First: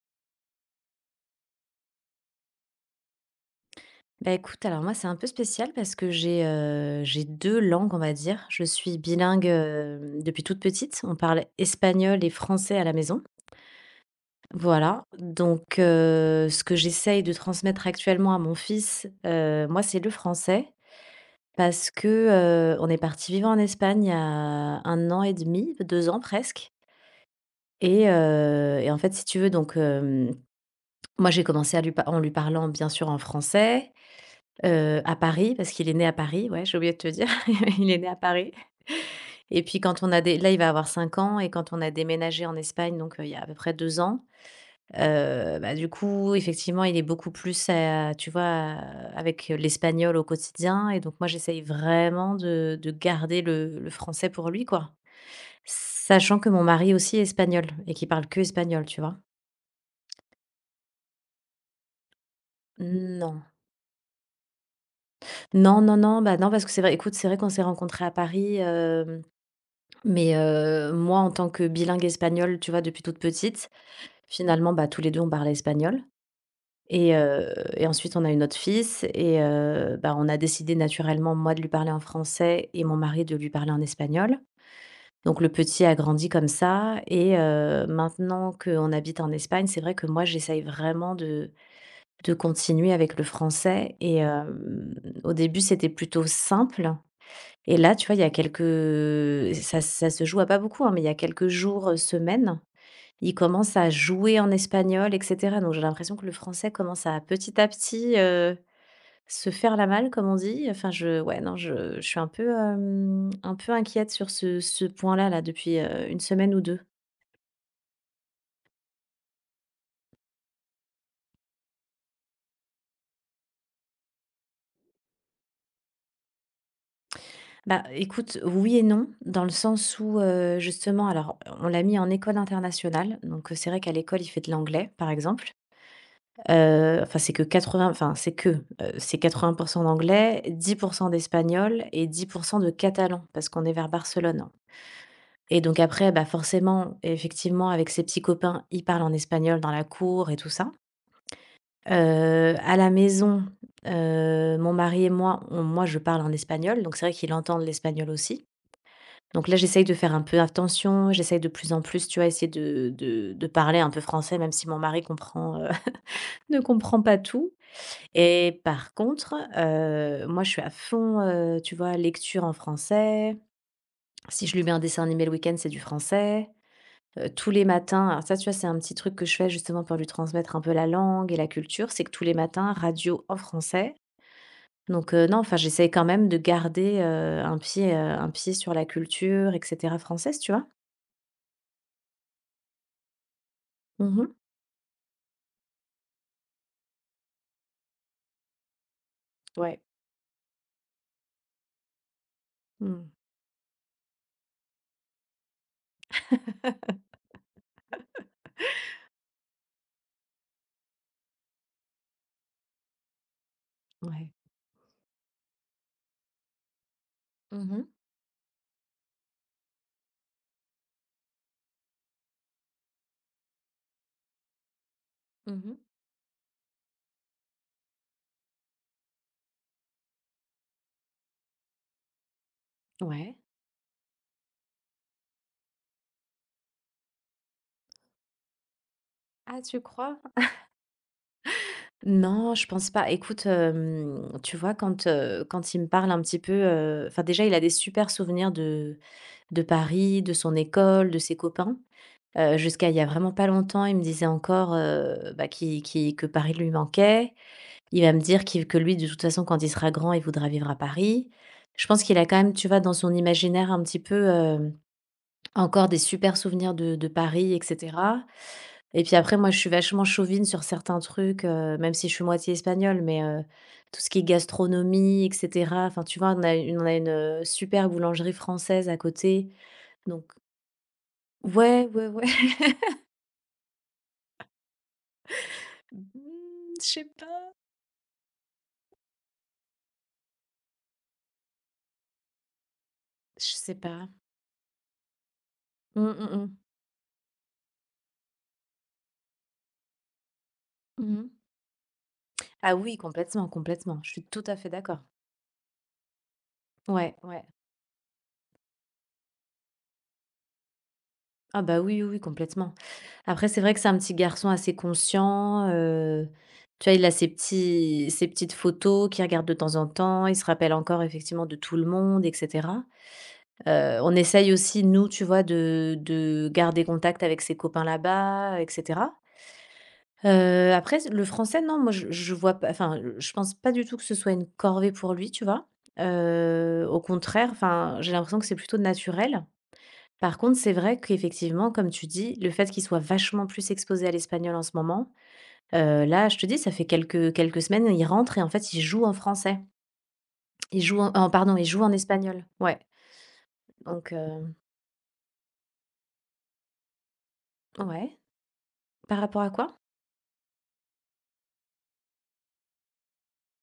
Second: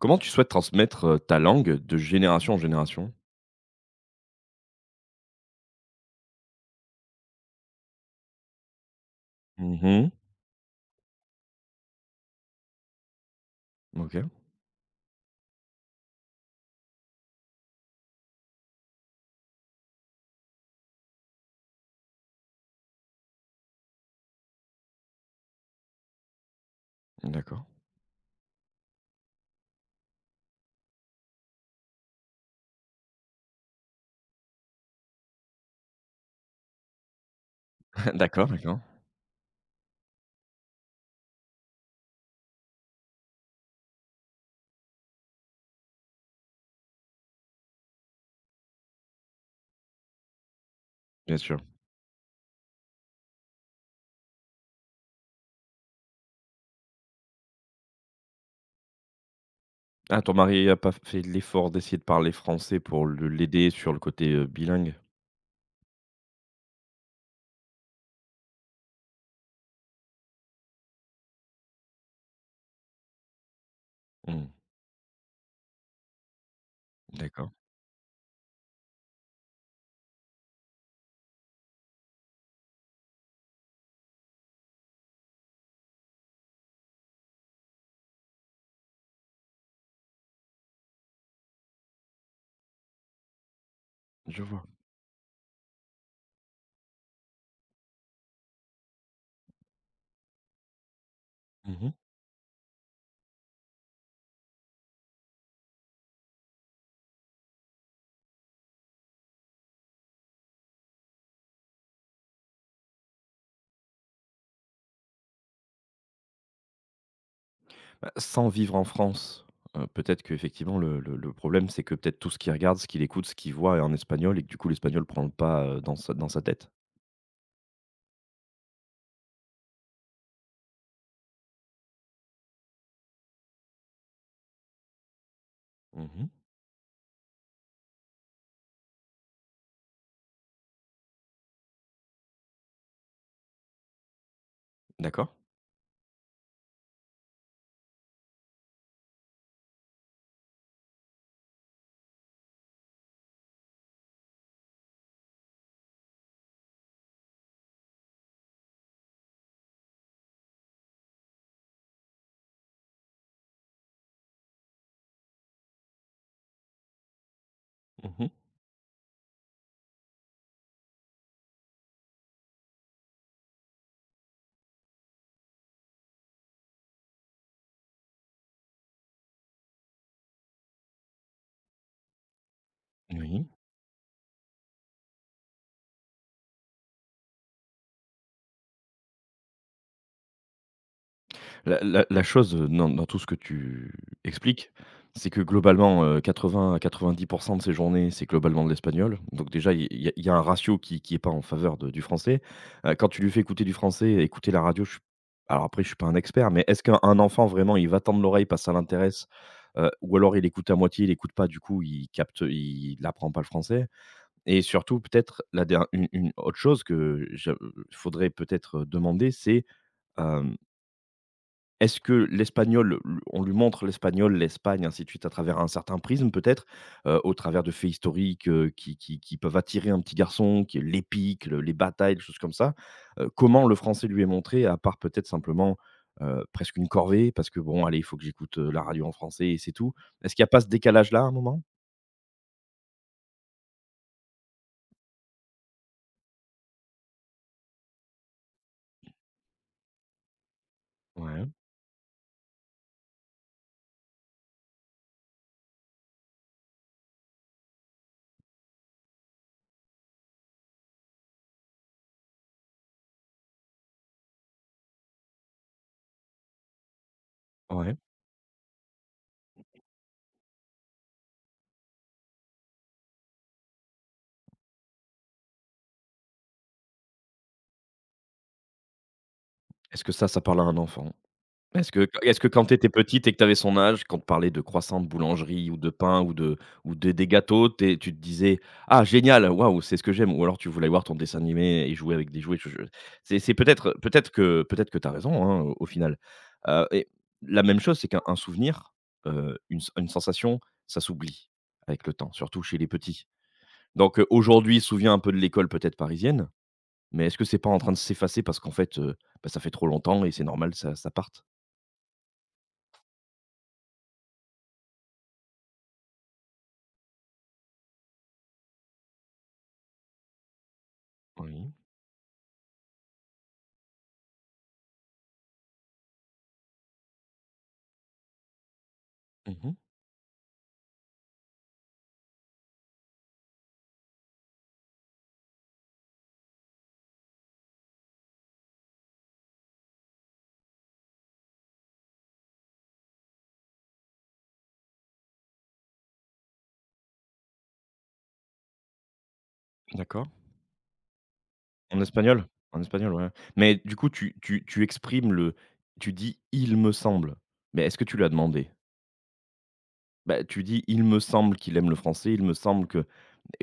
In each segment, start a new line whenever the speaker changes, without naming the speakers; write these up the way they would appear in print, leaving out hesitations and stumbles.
Comment tu souhaites transmettre, ta langue de génération en génération?
Bah, écoute, alors moi, c'est un peu spécial parce que j'ai 2 langues, on va dire. Je suis bilingue,
Mmh.
depuis toute petite. On parle espagnol et français à la maison.
OK.
Voilà, donc ce que j'essaye de transmettre actuellement à mon fils, moi, c'est le français parce que, on est parti vivre en Espagne il y a 1 an et demi, 2 ans presque
D'accord.
et en fait, si tu veux, donc moi, j'ai commencé à lui pa en lui parlant, bien sûr, en français. À Paris, parce qu'il est né à Paris, ouais, j'ai oublié de te dire, il est né à
D'accord,
Paris.
d'accord.
Et puis quand on a des là, il va avoir 5 ans et quand on a déménagé en Espagne, donc il y a à peu près 2 ans, bah, du coup, effectivement, il est beaucoup plus à, tu vois, à avec l'espagnol au quotidien et donc moi,
Bien sûr.
j'essaye vraiment de garder le français pour lui, quoi. Sachant que mon mari aussi est espagnol et qu'il parle que espagnol, tu vois?
Ah, ton mari a pas fait l'effort d'essayer de parler français pour le
Non.
l'aider sur le côté, bilingue?
Non, non, non, bah, non, parce que c'est vrai, écoute, c'est vrai qu'on s'est rencontrés à Paris. Mais moi, en tant que bilingue espagnole, tu vois, depuis toute petite,
Mmh.
finalement, bah, tous les 2 on parlait espagnol et heu
D'accord,
et ensuite, on a eu notre fils et bah, on a décidé naturellement, moi, de lui parler en français et mon mari de lui parler en espagnol. Donc le petit a grandi comme ça et maintenant qu'on habite en Espagne, c'est vrai que moi, j'essaye vraiment de continuer avec le français et
je vois.
hem, au début, c'était plutôt simple. Et là, tu vois, il y a quelques ça ça se joue à pas beaucoup, hein, mais il y a quelques jours,
Mmh.
semaines, il commence à jouer en espagnol et cetera. Donc j'ai l'impression que le français commence à petit, se faire la malle, comme on dit. Enfin je ouais, non, je suis un peu inquiète sur ce point-là, là, depuis, 1 semaine ou deux.
Bah, sans vivre en France, peut-être qu'effectivement le problème, c'est que peut-être tout ce qu'il regarde, ce qu'il écoute, ce qu'il voit est en espagnol et que du coup l'espagnol prend le pas, dans sa tête?
Bah, écoute, oui et non, dans le sens où, justement alors on l'a mis en école internationale, donc, c'est vrai qu'à l'école, il fait de l'anglais, par exemple.
Mmh.
Enfin, c'est que 80, enfin, c'est que, c'est 80 d'anglais, 10 d'espagnol et 10 de catalan, parce qu'on est vers Barcelone.
D'accord.
Et donc après, bah, forcément, effectivement, avec ses petits copains, il parle en espagnol dans la cour et tout ça. À la maison, mon mari et moi, on moi, je parle en espagnol, donc c'est vrai qu'il entend de l'espagnol aussi. Donc là, j'essaye de faire un peu attention, j'essaye de plus en plus, tu vois, essayer de parler un peu français, même si mon mari comprend, ne comprend pas tout.
Mmh.
Et par contre, moi je suis à fond, tu vois, lecture en français. Si je lui mets un dessin animé le week-end, c'est du français. Tous les matins, alors ça, tu vois, c'est un petit truc que je fais justement pour lui transmettre un peu la langue et la culture, c'est que tous les matins, radio en
Oui.
français. Donc non, enfin, j'essaye quand même de garder, un pied sur la culture et cetera française, tu vois?
La chose, dans tout ce que tu
Mmh.
expliques, c'est que globalement, 80 à 90 de ses journées, c'est globalement de l'espagnol. Donc déjà,
Ouais.
il y a un ratio qui n'est pas en faveur de du français.
Mmh.
Quand tu lui fais écouter du français, écouter la radio, je suis alors après, je suis pas un expert, mais est-ce qu'un enfant vraiment, il va tendre l'oreille parce que ça l'intéresse, ou alors il écoute à moitié, il écoute pas, du coup, il n'apprend pas le français?
Ouais.
Et surtout, peut-être la der une autre chose que je
Mmh mh.
faudrait peut-être demander, c'est, euh, est-ce que l'espagnol, on lui montre l'espagnol, l'Espagne, ainsi de suite, à travers un
Mmh.
certain prisme peut-être, au travers de faits historiques, qui peuvent attirer un petit garçon, qui est l'épique, le les batailles, des choses comme ça?
Ouais.
Comment le français lui est montré à part peut-être simplement, presque une corvée parce que bon, allez, il faut que j'écoute, la radio en français et
Ah,
c'est
tu
tout?
crois?
Est-ce qu'il n'y a pas ce décalage-là à un moment?
Non, je pense pas. Écoute, tu vois, quand il me parle un petit peu, enfin, déjà, il a des super souvenirs de Paris, de son école, de ses
Ouais,
copains. Jusqu'à il y a vraiment pas longtemps, il me disait encore, bah, qu'il qu'il que Paris lui manquait. Il va me dire qu'il que lui, de toute façon, quand il sera grand, il voudra vivre à Paris. Je pense qu'il a quand même, tu vois, dans son imaginaire un petit peu, encore des super souvenirs de Paris et
ouais.
cetera, et puis après moi je suis vachement chauvine sur certains trucs, même si je suis moitié espagnole, mais, tout ce qui est gastronomie et cetera, enfin tu vois? On a une, super boulangerie française à côté,
Est-ce que
donc
ça parle à un enfant?
ouais,
Est-ce que
ouais, ouais.
est-ce que quand tu étais petite et que tu avais son âge, quand on te parlait de croissants, de boulangerie ou de pain ou de
Mmh, je sais
des
pas,
gâteaux, tu te disais: «Ah génial, waouh, c'est ce que j'aime», ou alors tu voulais voir ton dessin animé et jouer avec des jouets, je c'est
je sais pas.
peut-être que tu as raison, hein, au
Mmh,
final,
mmh mh.
et la même chose, c'est qu'un souvenir, une sensation, ça
Mmh.
s'oublie avec le temps, surtout
Ah
chez les
oui,
petits.
complètement, complètement. Je
Donc
suis tout à fait
aujourd'hui,
d'accord.
souviens un peu de l'école peut-être parisienne,
Ouais,
mais est-ce
ouais.
que c'est pas en train de s'effacer parce qu'en fait, bah, ça fait trop longtemps et c'est normal, ça ça parte?
Ah bah oui, oui, oui, complètement. Après, c'est vrai que c'est un petit garçon assez conscient. Tu vois, il a ses petites photos qu'il regarde de temps en temps. Il se rappelle encore effectivement de
Oui.
tout le monde, etc. On essaye aussi, nous, tu vois, de garder contact avec ses copains là-bas, etc.
Mmh.
Après, le français, non, moi, je vois pas, enfin, je pense pas du tout que ce soit une corvée pour lui, tu vois. Au contraire, enfin, j'ai l'impression que c'est plutôt naturel. Par contre, c'est vrai qu'effectivement, comme tu dis, le fait qu'il soit vachement plus exposé à l'espagnol en ce moment, là, je te dis, ça fait quelques semaines, il rentre et en fait, il joue en français.
D'accord.
Il joue en pardon, il joue en
En
espagnol.
espagnol?
Ouais,
En espagnol, ouais. Mais du coup,
donc
tu tu tu exprimes le tu dis: «Il me semble», mais est-ce que tu
ouais.
l'as demandé?
Par rapport à quoi?
Bah, tu dis: «Il me semble qu'il aime le français, il me semble que»,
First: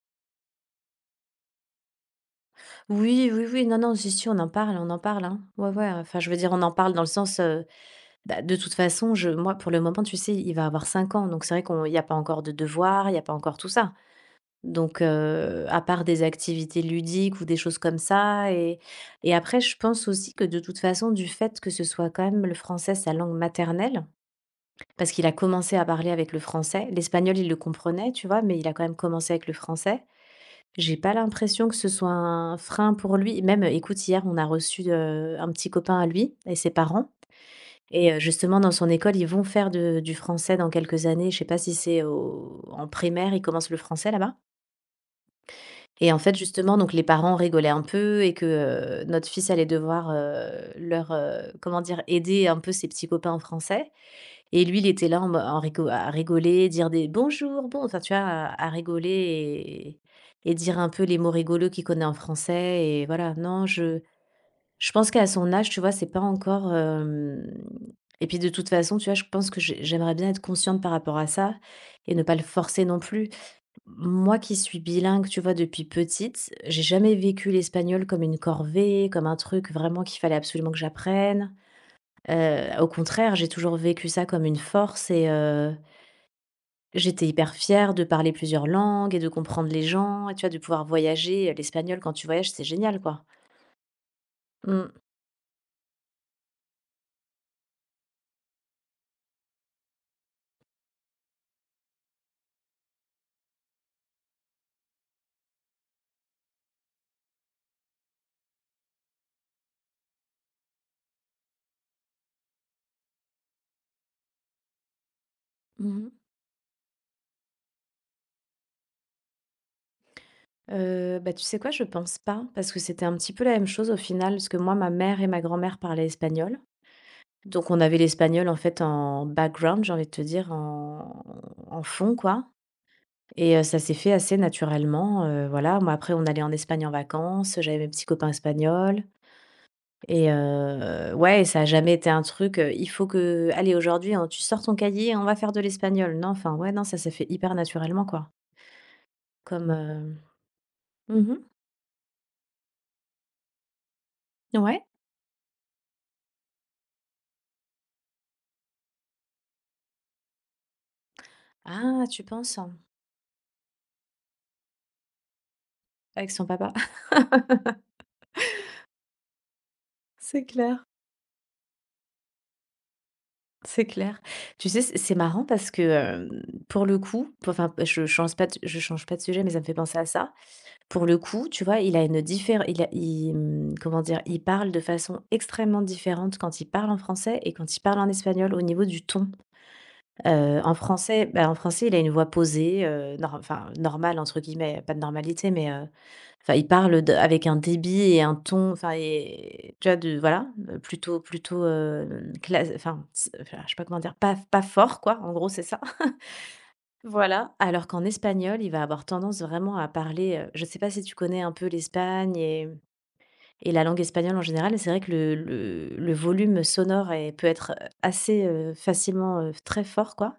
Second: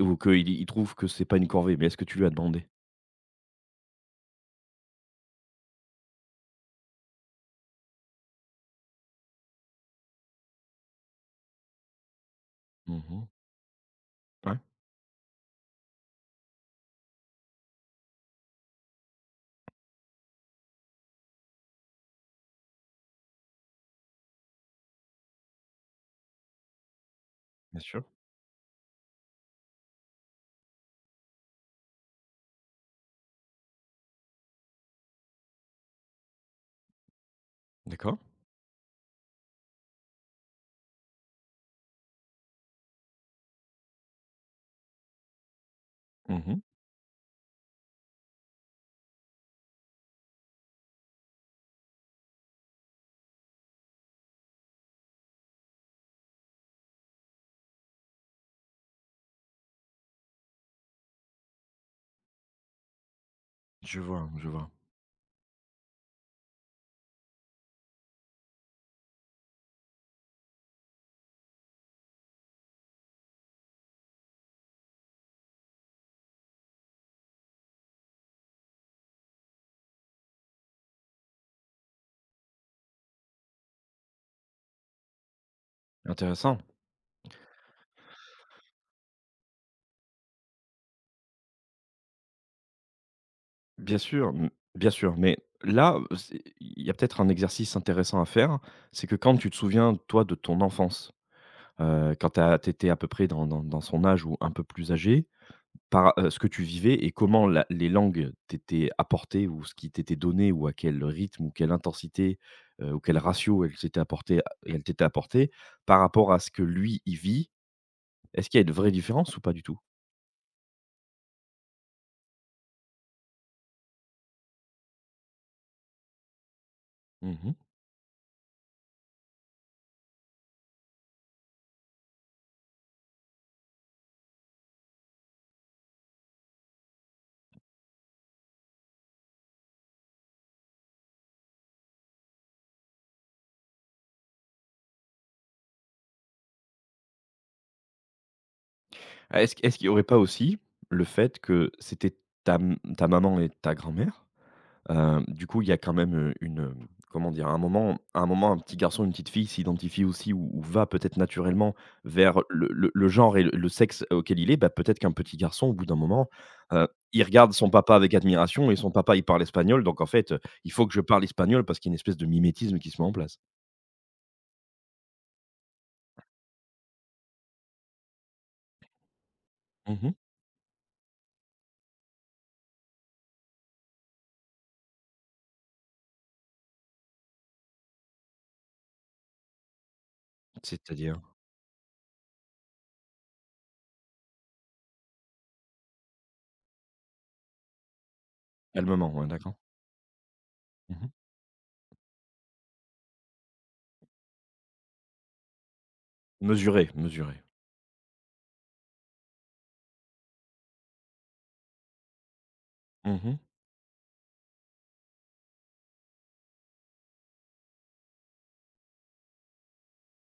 ou qu'il il trouve que c'est pas une corvée, mais est-ce que tu lui as demandé?
Oui, oui, oui, non, non, si, si, on en parle, hein. Ouais, ouais, enfin, je veux dire, on en parle dans le sens, bah, de toute façon, je moi, pour le moment, tu sais, il va avoir 5 ans, donc c'est vrai qu'on il y a pas encore de devoirs, il y a
Mhm.
pas encore tout ça.
Ouais,
Donc, à part des activités ludiques ou des choses comme ça et après je pense aussi que de toute façon du fait que ce soit quand même le français sa langue maternelle, parce qu'il a commencé à parler avec le français, l'espagnol il le
bien sûr.
comprenait, tu vois? Mais il a quand même commencé avec le français. J'ai pas l'impression que ce soit un frein pour lui. Même, écoute, hier on a reçu, un petit copain à lui et ses parents et
D'accord.
justement dans son école, ils vont faire de du français dans quelques années. Je sais pas si c'est au en primaire, ils commencent le français là-bas. Et en fait,
Mhm.
justement, donc les parents rigolaient un peu et que, notre fils allait devoir, leur, comment dire? Aider un peu ses petits copains en français et lui, il était là en me en rigo à rigoler, dire des: «Bonjour, bon» enfin, tu vois? À rigoler et dire un peu les mots rigolos qu'il connaît en français et voilà. Non,
Je vois, je vois.
je pense qu'à son âge, tu vois, c'est pas encore, hem et puis de toute façon, tu vois, je pense que j'aimerais bien être consciente par rapport à ça et ne pas le forcer non plus. Moi qui suis bilingue, tu vois, depuis petite, j'ai jamais vécu l'espagnol comme une corvée, comme un truc vraiment qu'il fallait absolument que j'apprenne. Au contraire, j'ai toujours vécu ça comme une force et
Intéressant.
j'étais hyper fière de parler plusieurs langues et de comprendre les gens et tu vois, de pouvoir voyager. L'espagnol, quand tu voyages, c'est génial, quoi.
Bien sûr, mmh, bien
Mmh.
sûr, mais là, c'est il y a peut-être un exercice intéressant à faire, c'est que quand tu te souviens, toi, de ton enfance, quand tu étais à peu près dans dans son âge ou un peu plus âgé, ce que tu vivais et comment la les langues t'étaient apportées ou ce qui t'était donné ou à quel rythme ou quelle intensité, ou quel ratio elles t'étaient apportées
Mmh
par
mh.
rapport à ce que lui, il vit. Est-ce qu'il y a une vraie différence ou pas du tout?
Bah, tu sais quoi? Je pense pas, parce que c'était un petit peu la même chose au final, parce que moi, ma mère et ma grand-mère parlaient espagnol.
Mmh.
Donc on avait l'espagnol en fait en background, j'ai envie de te dire, en fond, quoi, et ça s'est fait assez naturellement, voilà. Moi après on allait en Espagne en vacances, j'avais mes petits copains espagnols et ouais, ça a jamais été un truc, il faut que «Allez aujourd'hui, hein, tu sors ton cahier, on va faire de l'espagnol». Non, enfin ouais, non, ça s'est fait hyper naturellement, quoi.
Ah, est-ce
Comme,
est-ce qu'il n'y aurait pas aussi le fait
mmh,
que c'était ta maman et ta grand-mère?
ouais.
Du coup, il y a quand même, une, comment dire? À un moment, un petit garçon, une petite fille s'identifie aussi ou va peut-être naturellement
Ah, tu
vers
penses?
le
Hein.
le le genre et le sexe auquel il est. Bah, peut-être qu'un petit garçon, au bout d'un moment,
Avec son papa.
heu, il regarde son papa avec admiration et son papa, il parle espagnol, donc en fait,
C'est
il
clair.
faut que je parle espagnol parce qu'il y a une espèce de mimétisme qui se met en place.
C'est clair. Tu sais, c'est marrant parce que, pour le coup, p enfin, je change pas de sujet, mais ça me fait penser à
Mmh.
ça. Pour le coup, tu vois, il a mmh, comment dire? Il parle de façon extrêmement différente quand il parle en français et quand il parle en espagnol au niveau du ton. En
C'est-à-dire?
français, bah, en français, il a une voix posée, nor enfin, «normale» entre guillemets, pas de normalité, mais enfin, il parle de avec un débit et un ton, enfin
Calmement, ouais, d'accord.
et tu vois, de voilà,
Mmh.
plutôt plutôt, clas enfin, s enfin, je sais pas comment dire, pas fort, quoi, en gros, c'est ça.
Mesuré, mesuré.
Voilà, alors qu'en espagnol, il va avoir tendance vraiment à parler, je sais pas si tu connais un peu l'Espagne et
Mmh.
et la langue espagnole en général. C'est vrai que le volume sonore est peut être, assez facilement très fort quoi,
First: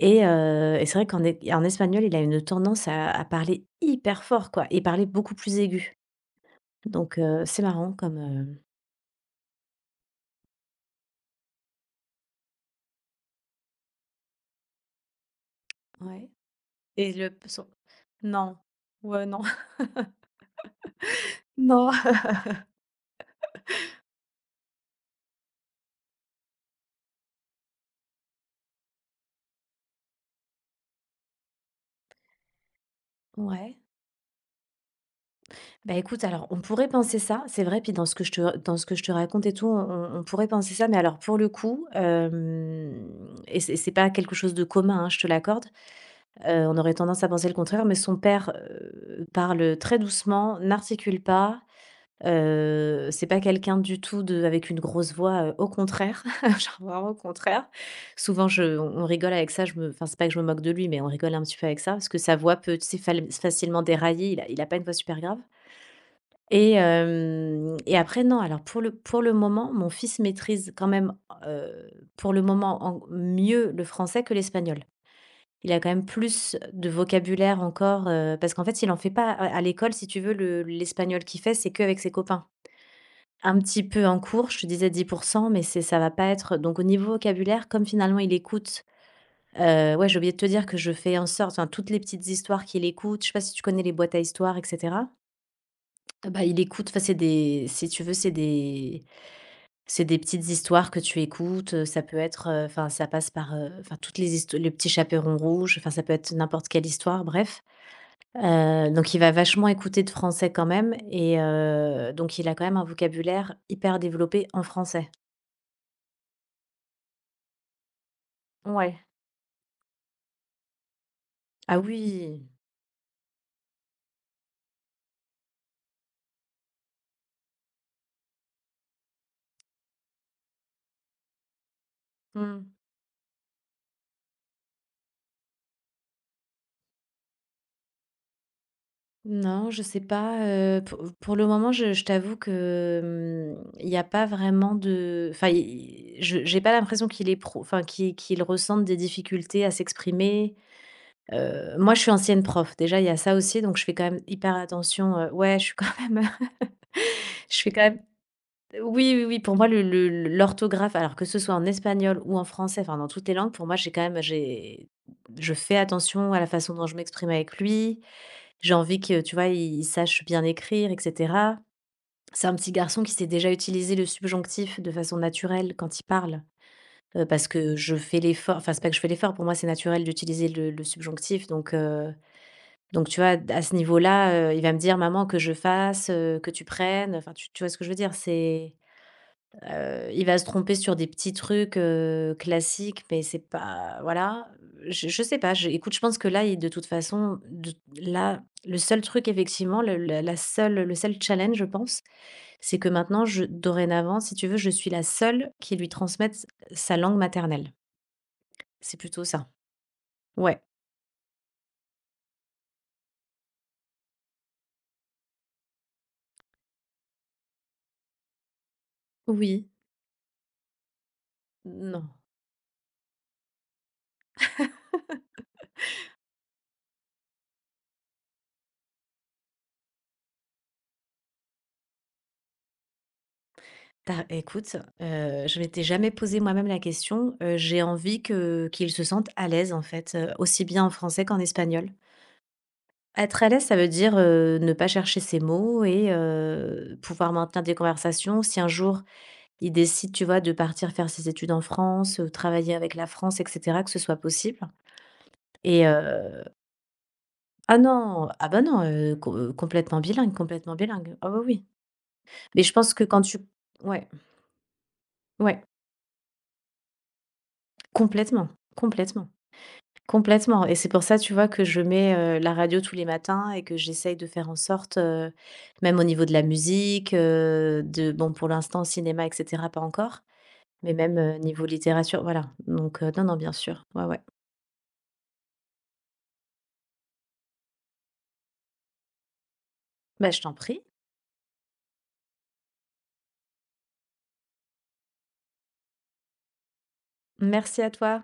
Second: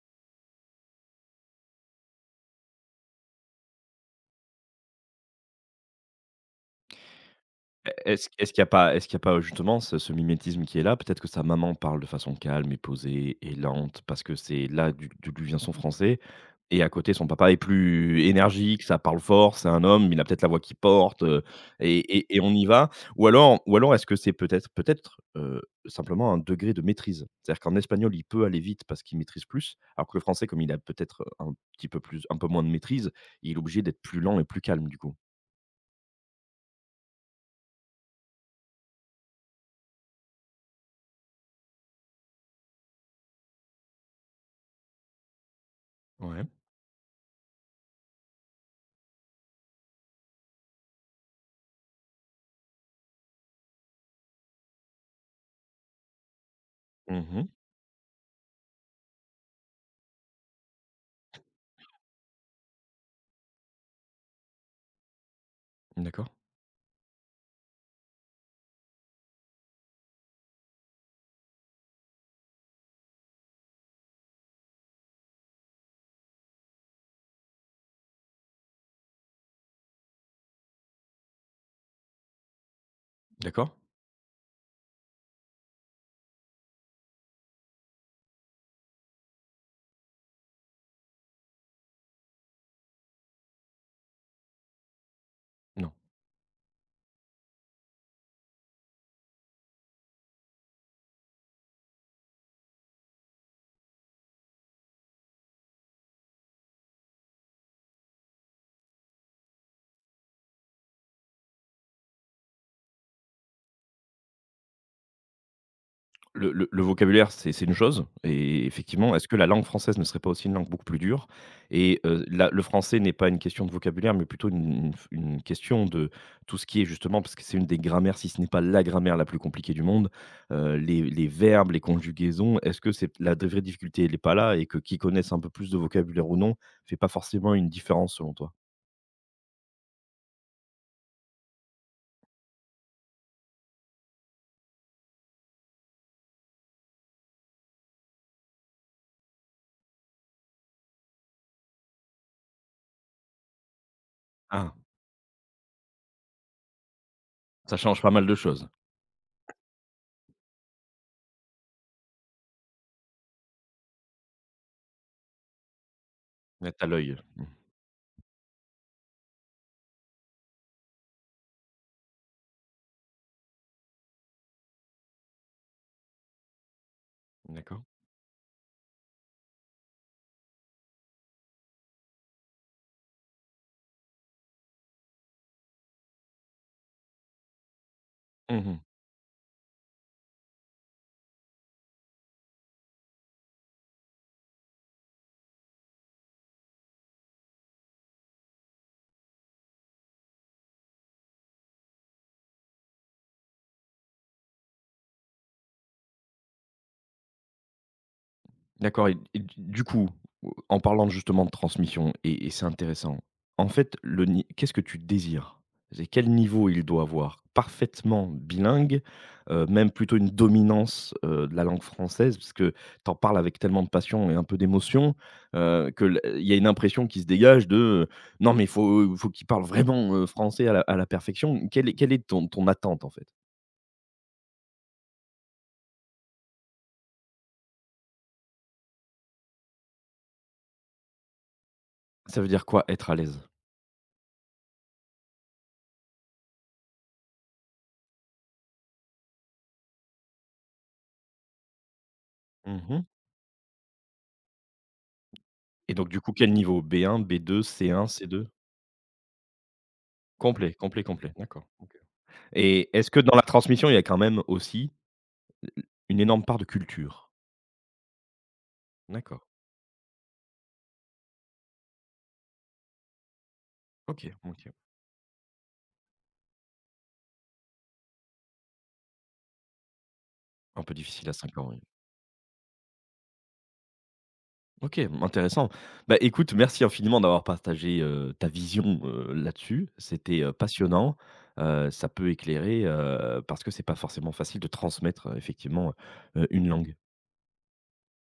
et c'est vrai qu'en é en espagnol, il a une tendance à parler hyper fort quoi et parler beaucoup plus aigu. Donc c'est
E
marrant comme,
est-ce est-ce
heu
qu'il n'y a pas est-ce qu'il y a pas justement ce mimétisme qui est là? Peut-être que sa maman parle de façon calme et posée et lente parce que c'est là d'où lui vient son français
Ouais.
et à
Et
côté son
le
papa est
son
plus
non.
énergique, ça parle
Ouais, non.
fort, c'est un homme, il a peut-être la voix qui porte,
Non.
et on y va. Ou alors est-ce que c'est peut-être, simplement un degré de maîtrise? C'est-à-dire qu'en espagnol, il peut aller vite parce qu'il maîtrise plus, alors que le français, comme il a peut-être un peu moins de maîtrise, il est
Ouais.
obligé d'être plus lent et plus calme du coup.
Bah, écoute, alors on pourrait penser ça, c'est vrai, puis dans ce que je te raconte et tout, on pourrait penser ça, mais alors pour le coup, hem et c'est pas quelque chose de commun, hein, je te l'accorde.
Ouais.
On aurait tendance à penser le contraire, mais son père parle très doucement, n'articule pas. C'est pas quelqu'un du tout de avec une grosse voix, au contraire, genre vraiment au
Mmh.
contraire. Souvent je on rigole avec ça. Je me Enfin, c'est pas que je me moque de lui, mais on rigole un petit peu avec ça, parce que sa voix peut, tu sais, fal facilement dérailler. Il a pas une voix super grave.
D'accord,
Et hem après non, alors pour le moment, mon fils maîtrise quand même pour le moment en mieux le français que l'espagnol. Il a quand même plus de vocabulaire encore, parce qu'en fait, il en fait pas à l'école, si tu veux. Le L'espagnol qu'il fait, c'est qu'avec ses copains. Un
d'accord.
petit peu en cours, je te disais 10%, mais c'est ça va pas être donc au niveau vocabulaire, comme finalement il écoute. Ouais, j'ai oublié de te dire que je fais en sorte, enfin, toutes les petites histoires qu'il écoute, je sais pas si tu connais les boîtes à histoires etc.
Non.
Ah bah, il écoute. Enfin, c'est des, si tu veux, c'est des petites histoires que tu écoutes. Ça peut être enfin, ça passe par enfin, toutes les histo Le Petit Chaperon Rouge, enfin, ça peut être n'importe quelle histoire, bref. Donc il va vachement écouter de français quand même et donc il a quand même un vocabulaire hyper développé en français.
Le vocabulaire, c'est une chose et
Ouais.
effectivement, est-ce que la langue française ne serait pas aussi une langue beaucoup plus dure?
Ah
Et
oui!
la le français n'est pas une question de vocabulaire, mais plutôt une question de tout ce qui est justement parce que c'est une des grammaires, si ce n'est pas la grammaire la plus compliquée du monde, les verbes, les conjugaisons,
Mmh.
est-ce que c'est la vraie difficulté, elle est pas là et que qui connaissent un peu plus de vocabulaire ou non, fait pas forcément une différence selon toi?
Non, je sais pas, pour le moment, je t'avoue que, mmh, il y a pas vraiment de, enfin, i je j'ai pas l'impression qu'il est pro. Enfin, qu'il ressente des difficultés à s'exprimer. Moi, je suis ancienne prof, déjà, il y a ça aussi, donc je fais quand même hyper
Ah,
attention. Ouais, je suis quand même, je fais
ça
quand même,
change pas mal de choses.
oui, oui, oui, pour moi, l'orthographe, alors que ce soit en espagnol ou en français, enfin, dans toutes les langues, pour moi, j'ai quand même j'ai, je fais attention à la
Ouais,
façon
à
dont
as
je
l'œil.
m'exprime
Mmh.
avec lui. J'ai envie que, tu vois, il sache bien écrire et cetera. C'est un petit garçon qui sait déjà utiliser le subjonctif de façon naturelle quand il parle, parce que
D'accord.
je fais l'effort enfin, c'est pas que je fais l'effort, pour moi, c'est naturel d'utiliser le subjonctif. Donc donc tu vois, à ce niveau-là, il va me dire: «Maman, que je fasse, que tu prennes». Enfin, tu vois ce que je veux dire? C'est…
Mmh.
Il va se tromper sur des petits trucs classiques, mais c'est pas, voilà. Je sais pas, je écoute, je pense que là, il de toute façon, de là, le seul truc effectivement, le seul challenge, je pense, c'est que maintenant je dorénavant, si tu veux, je suis la seule qui lui transmette sa langue maternelle. C'est
D'accord et
plutôt ça.
du coup,
Ouais.
en parlant justement de transmission et c'est intéressant. En fait, le ni qu'est-ce que tu désires? C'est quel niveau il doit avoir? Parfaitement bilingue,
Oui.
même plutôt une dominance, de la langue
Non.
française? Parce que tu en parles avec tellement de passion et un peu d'émotion, que l il y a une impression qui se dégage de: «Non mais il faut qu'il parle vraiment, français à la perfection». Quelle est ton attente, en fait?
Tu écoute, je m'étais jamais posé moi-même la question. J'ai envie que qu'il se sente à l'aise en fait, aussi bien en français qu'en espagnol.
Ça veut dire quoi être à
Être à
l'aise?
l'aise, ça veut dire ne pas chercher ses mots et pouvoir maintenir des conversations. Si un jour, il décide, tu vois, de partir faire ses études en France, travailler avec
Mmh.
la France et cetera, que ce soit possible. Et
Et donc du coup, quel niveau? B1, B2,
ah
C1,
non!
C2?
Ah bah non, co complètement bilingue, complètement
Complet, complet,
bilingue. Ah
complet.
bah oui.
D'accord, OK.
Mais je
Et
pense que
est-ce
quand
que dans
tu,
la transmission, il y a
ouais,
quand même aussi
ouais,
une énorme part de culture?
complètement, complètement.
D'accord,
Complètement, et c'est pour ça, tu vois, que je mets la radio tous les matins et que j'essaye de
OK,
faire en
OK.
sorte, même au niveau de la musique, de, bon, pour l'instant, cinéma et cetera, pas encore,
Un
mais
peu
même
difficile à 5
niveau
ans, oui.
littérature, voilà, donc non, non, bien sûr, ouais, ouais.
OK, mmh, intéressant. Bah, écoute, merci infiniment d'avoir partagé, ta vision, là-dessus.
Bah, je
C'était,
t'en prie.
passionnant. Ça peut éclairer, parce que c'est pas forcément facile de transmettre, effectivement, une langue.
Merci à toi.